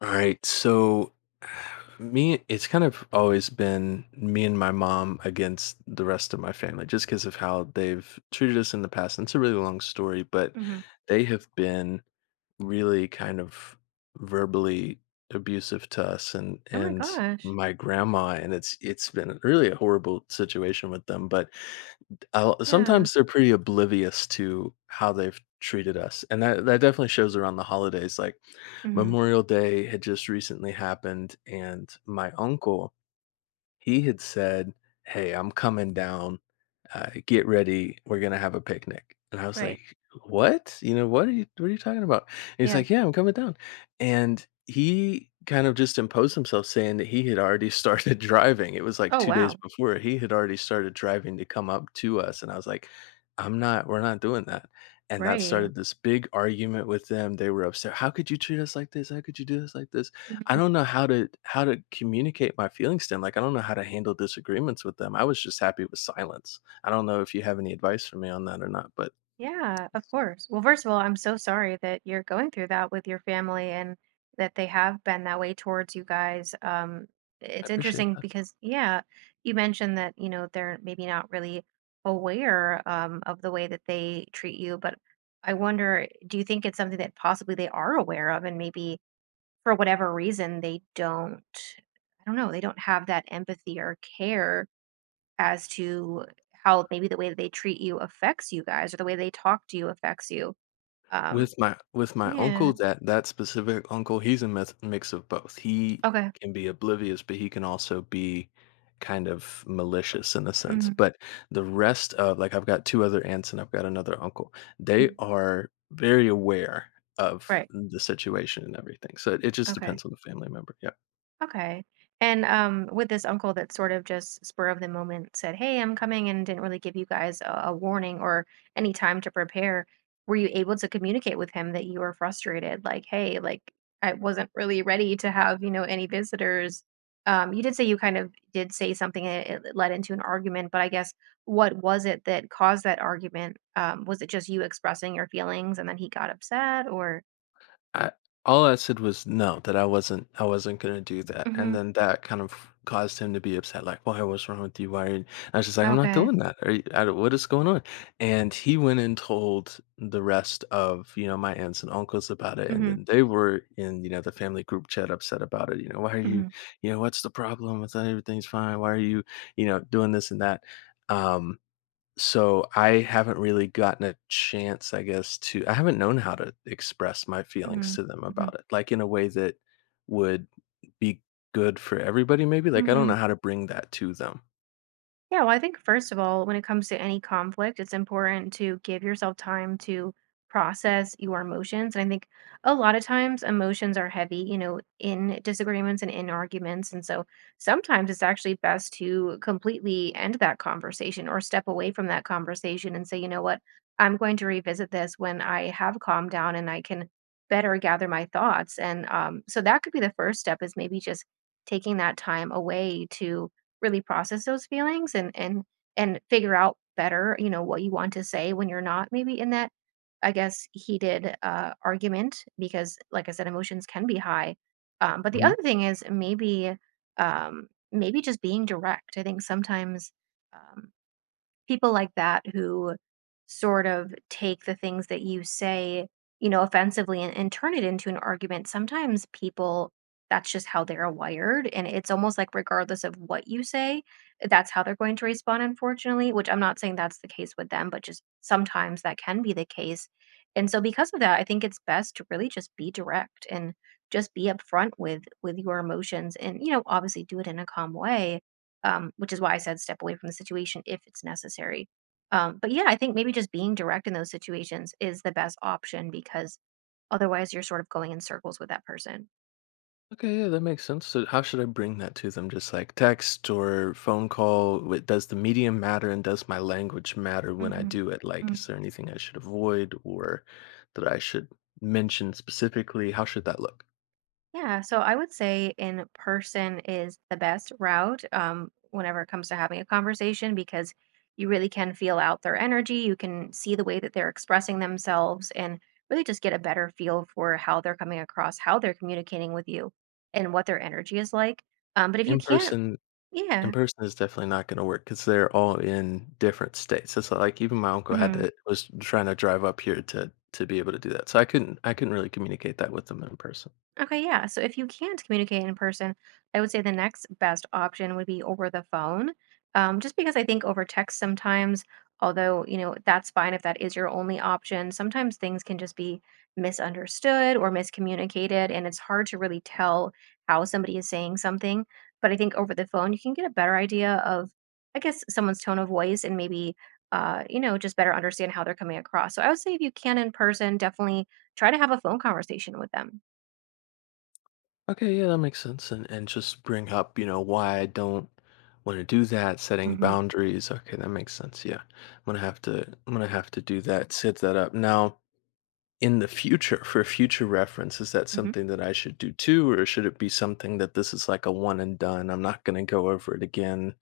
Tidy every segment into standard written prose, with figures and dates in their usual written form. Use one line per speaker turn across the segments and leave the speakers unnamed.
All right. So me it's kind of always been me and my mom against the rest of my family just because of how they've treated us in the past. And it's a really long story, but
Mhm.
they have been really kind of verbally abusive to us and
Oh my
and
gosh.
my grandma, and it's been really a horrible situation with them. But
Yeah.
sometimes they're pretty oblivious to how they've treated us, and that definitely shows around the holidays. Like,
Mhm.
Memorial Day had just recently happened, and my uncle, he had said, "Hey, I'm coming down. Get ready, we're gonna have a picnic." And I was
Right.
like, "What? You know, what are you talking about?" And he's
Yeah.
like, "Yeah, I'm coming down." And he kind of just imposed himself, saying that he had already started driving. It was like
Oh
2 days
wow.
before. He had already started driving to come up to us, and I was like, "I'm not we're not doing that." And that
Right.
started this big argument with them. They were upset. "How could you treat us like this? How could you do us like this?" I
Mhm.
don't know how to communicate my feelings to them. Like, I don't know how to handle disagreements with them. I was just happy with silence. I don't know if you have any advice for me on that or not, but
Yeah, of course. Well, first of all, I'm so sorry that you're going through that with your family and that they have been that way towards you guys.
I
It's
appreciate
interesting
that.
because, yeah, you mentioned that, you know, they're maybe not really aware of the way that they treat you, but I wonder, do you think it's something that possibly they are aware of and maybe for whatever reason they don't, I don't know, they don't have that empathy or care as to how maybe the way that they treat you affects you guys or the way they talk to you affects you um
With my
yeah.
uncle, that specific uncle, he's a meth mix of both. He
Okay.
can be oblivious, but he can also be kind of malicious in a sense.
Hmm.
But the rest, of like, I've got 2 other aunts and I've got another uncle. They are very aware of
Right.
the situation and everything. So it just
Okay.
depends on the family member. Yeah.
Okay. And with this uncle that sort of just spur of the moment said, "Hey, I'm coming," and didn't really give you guys a warning or any time to prepare, were you able to communicate with him that you were frustrated? Like, "Hey, like I wasn't really ready to have you know any visitors." You did say you kind of did say something and it led into an argument, but I guess what was it that caused that argument? Was it just you expressing your feelings and then he got upset, or?
I, all I said was no, that I wasn't gonna do that, and
Hmm.
then that kind of caused him to be upset. Like, "Why? What's wrong with you? Why? Are you-" I was just like, "I'm not
Okay.
doing that. Are you, I, don't- what is going on?" And he went and told the rest of, you know, my aunts and uncles about it, and
Hmm.
then they were in, you know, the family group chat upset about it. You know, "Why are you?
Hmm.
You know, what's the problem? I thought everything's fine. Why are you? You know, doing this and that." Um, so I haven't really gotten a chance, I guess, to, I haven't known how to express my feelings
Hmm.
to them
Hmm.
about it, like, in a way that would be good for everybody maybe. Like, I don't know
Hmm.
how to bring that to them.
Yeah, well, I think first of all, when it comes to any conflict, it's important to give yourself time to process your emotions. And I think a lot of times emotions are heavy, you know, in disagreements and in arguments. And so sometimes it's actually best to completely end that conversation or step away from that conversation and say, you know what, I'm going to revisit this when I have calmed down and I can better gather my thoughts. And So that could be the first step is maybe just taking that time away to really process those feelings and and figure out better, you know, what you want to say when you're not maybe in that, I guess, heated argument because, like I said, emotions can be high. But the other
Mhm.
thing is maybe just being direct. I think sometimes. Um, People like that who sort of take the things that you say, you know, offensively and turn it into an argument. Sometimes people, that's just how they're wired. And it's almost like, regardless of what you say, that's how they're going to respond, unfortunately, which I'm not saying that's the case with them, but just sometimes that can be the case. And so, because of that, I think it's best to really just be direct and just be upfront with your emotions and you know obviously do it in a calm way, which is why I said step away from the situation if it's necessary. But yeah, I think maybe just being direct in those situations is the best option because otherwise you're sort of going in circles with that person.
Okay, yeah, that makes sense. So how should I bring that to them? Just, like, text or phone call? Wi does the medium matter, and does my language matter when I
Hmm.
do it? Like, is there anything I should avoid or that I should mention specifically? How should that look?
Yeah, so I would say in person is the best route whenever it comes to having a conversation because you really can feel out their energy. You can see the way that they're expressing themselves and really just get a better feel for how they're coming across, how they're communicating with you, and what their energy is like. But if you
In
can't,
person? In
yeah.
person is definitely not gonna work, because 'cause they're all in different states. It's like even my uncle had
Mhm.
to, was trying to drive up here to be able to do that. So I couldn't really communicate that with them in person.
Okay, yeah. So if you can't communicate in person, I would say the next best option would be over the phone. Just because I think over text sometimes, although, you know, that's fine if that is your only option, sometimes things can just be misunderstood or miscommunicated, and it's hard to really tell how somebody is saying something. But I think over the phone, you can get a better idea of, I guess, someone's tone of voice and maybe, you know, just better understand how they're coming across. So I would say if you can in person, definitely try to have a phone conversation with them.
Okay, yeah, that makes sense, and just bring up, you know, why I don't wanna do that, setting
Hmm.
boundaries. Okay, that makes sense, yeah. I'm gonna have to I'm gonna have to do that, set that up. Now, in the future, for future reference, is that
Hmm.
something that I should do too, or should it be something that, this is like a one and done? I'm not gonna go over it again,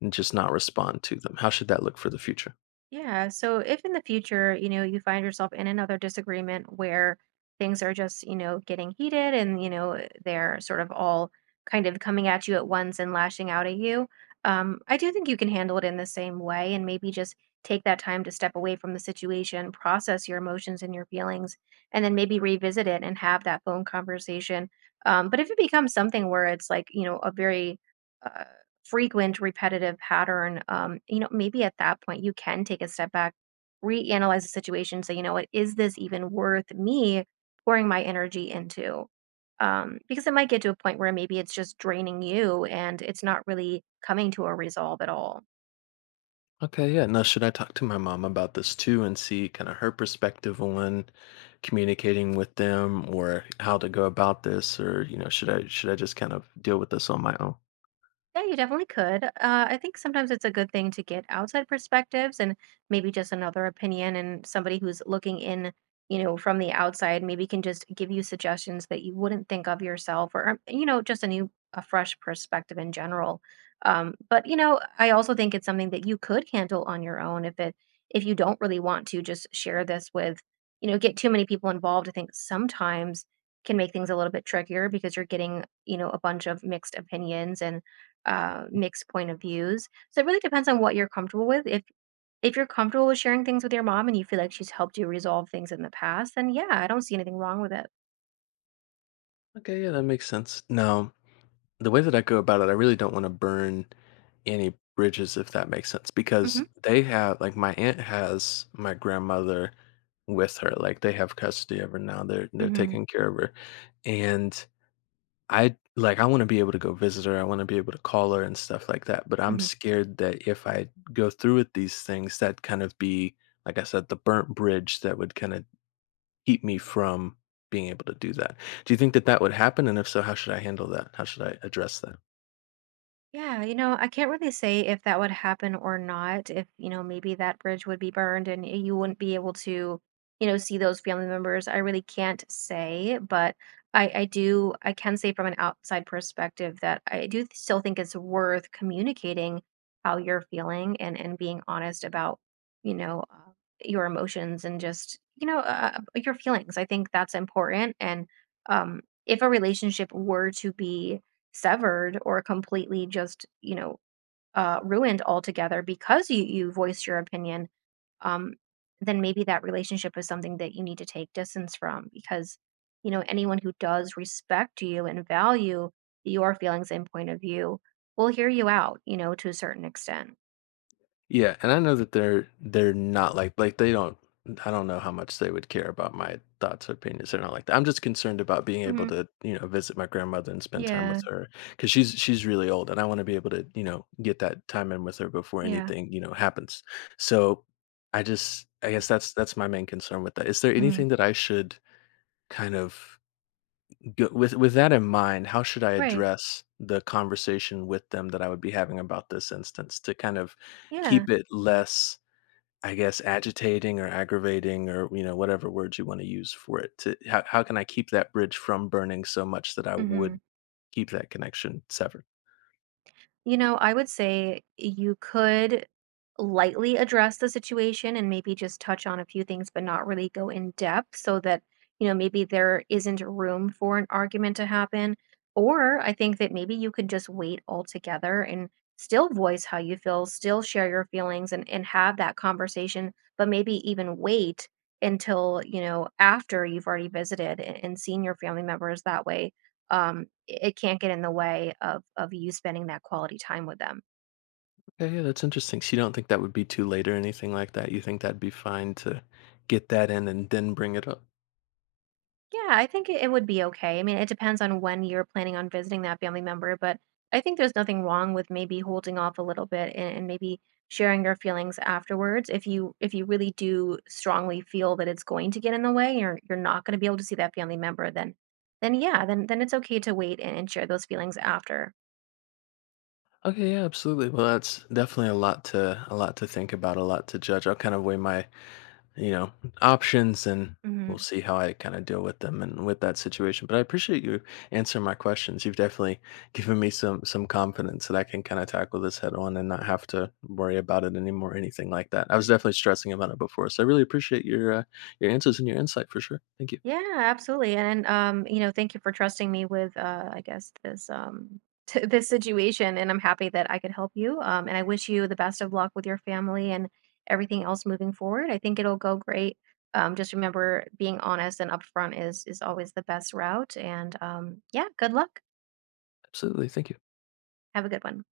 and just not respond to them? How should that look for the future?
Yeah. So if in the future, you know, you find yourself in another disagreement where things are just, you know, getting heated and, you know, eh, they're sort of all kind of coming at you at once and lashing out at you, I do think you can handle it in the same way and maybe just take that time to step away from the situation, process your emotions and your feelings, and then maybe revisit it and have that phone conversation. But if it becomes something where it's like, you know, a very, uh, frequent repetitive pattern, you know, maybe at that point you can take a step back, reanalyze the situation, say, you know what, is this even worth me pouring my energy into? Because it might get to a point where maybe it's just draining you and it's not really coming to a resolve at all.
Okay, yeah. Now, should I talk to my mom about this too and see kind of her perspective on communicating with them or how to go about this, or, you know, should I just kind of deal with this on my own?
Yeah, you definitely could. I think sometimes it's a good thing to get outside perspectives and maybe just another opinion and somebody who's looking in, you know, from the outside maybe can just give you suggestions that you wouldn't think of yourself or, you know, just a new, a fresh perspective in general. But, you know, I also think it's something that you could handle on your own if it, if you don't really want to just share this with, you know, get too many people involved. I think sometimes can make things a little bit trickier because you're getting, you know, a bunch of mixed opinions and mixed point of views. So it really depends on what you're comfortable with. If you're comfortable with sharing things with your mom and you feel like she's helped you resolve things in the past, then yeah, I don't see anything wrong with it.
Okay, yeah, that makes sense. Now, the way that I go about it, I really don't wanna burn any bridges, if that makes sense, because
Hmm.
they have, like, my aunt has my grandmother with her, like, they have custody of her now, they're
Hmm.
taking care of her, and, I like, I wanna be able to go visit her, I wanna be able to call her and stuff like that, but I'm
Hmm.
scared that if I go through with these things, that kind of be, like I said, the burnt bridge that would kinda keep me from being able to do that. Do you think that that would happen, and if so, how should I handle that? How should I address that?
Yeah, you know, I can't really say if that would happen or not, if, you know, maybe that bridge would be burned and you wouldn't be able to, you know, see those family members. I really can't say, but I can say from an outside perspective that I do still think it's worth communicating how you're feeling and being honest about, you know, your emotions and just, you know, your feelings. I think that's important. And if a relationship were to be severed or completely just you know ruined altogether because you voiced your opinion um then maybe that relationship is something that you need to take distance from because you know anyone who does respect you and value your feelings and point of view will hear you out you know to a certain extent.
Yeah, and I know that they're not like, like they don't, I don't know how much they would care about my thoughts or opinions. They're not like that. I'm just concerned about being able
Hmm.
to, you know, visit my grandmother and spend time with
Yeah.
her, because she's really old, and I want to be able to, you know, get that time in with her before
Yeah.
anything, you know, happens. So I just, I guess that's my main concern with that. Is there
Mm.
anything that I should kind of go, with that in mind? How should I
Right.
address the conversation with them that I would be having about this instance to kind of
Yeah.
keep it less, I guess, agitating or aggravating, or, you know, whatever words you wanna use for it, to how can I keep that bridge from burning so much that I
Hmm.
would keep that connection severed?
You know, I would say you could lightly address the situation and maybe just touch on a few things, but not really go in depth so that, you know, maybe there isn't room for an argument to happen. Or I think that maybe you could just wait altogether and still voice how you feel, still share your feelings and have that conversation, but maybe even wait until, you know, after you've already visited and seen your family members that way, it it can't get in the way of you spending that quality time with them.
Okay, yeah, that's interesting. So you don't think that would be too late or anything like that? You think that'd be fine to get that in and then bring it up?
Yeah, I think it would be okay. I mean, it depends on when you're planning on visiting that family member, but I think there's nothing wrong with maybe holding off a little bit and maybe sharing your feelings afterwards if you really do strongly feel that it's going to get in the way you're not going to be able to see that family member then yeah then it's okay to wait and share those feelings after.
Okay, yeah, absolutely. Well, that's definitely a lot to think about, a lot to judge. I'll kind of weigh my, you know, options, and we'll
Hmm.
see how I kind of deal with them and with that situation. But I appreciate you answering my questions. You've definitely given me some confidence that I can kind of tackle this head on and not have to worry about it anymore or anything like that. I was definitely stressing about it before. So I really appreciate your answers and your insight for sure. Thank you.
Yeah, absolutely. And, you know, thank you for trusting me with, I guess this, this situation. And I'm happy that I could help you. And I wish you the best of luck with your family and everything else moving forward. I think it'll go great. Just remember being honest and upfront is always the best route. And yeah, good luck.
Absolutely. Thank you.
Have a good one.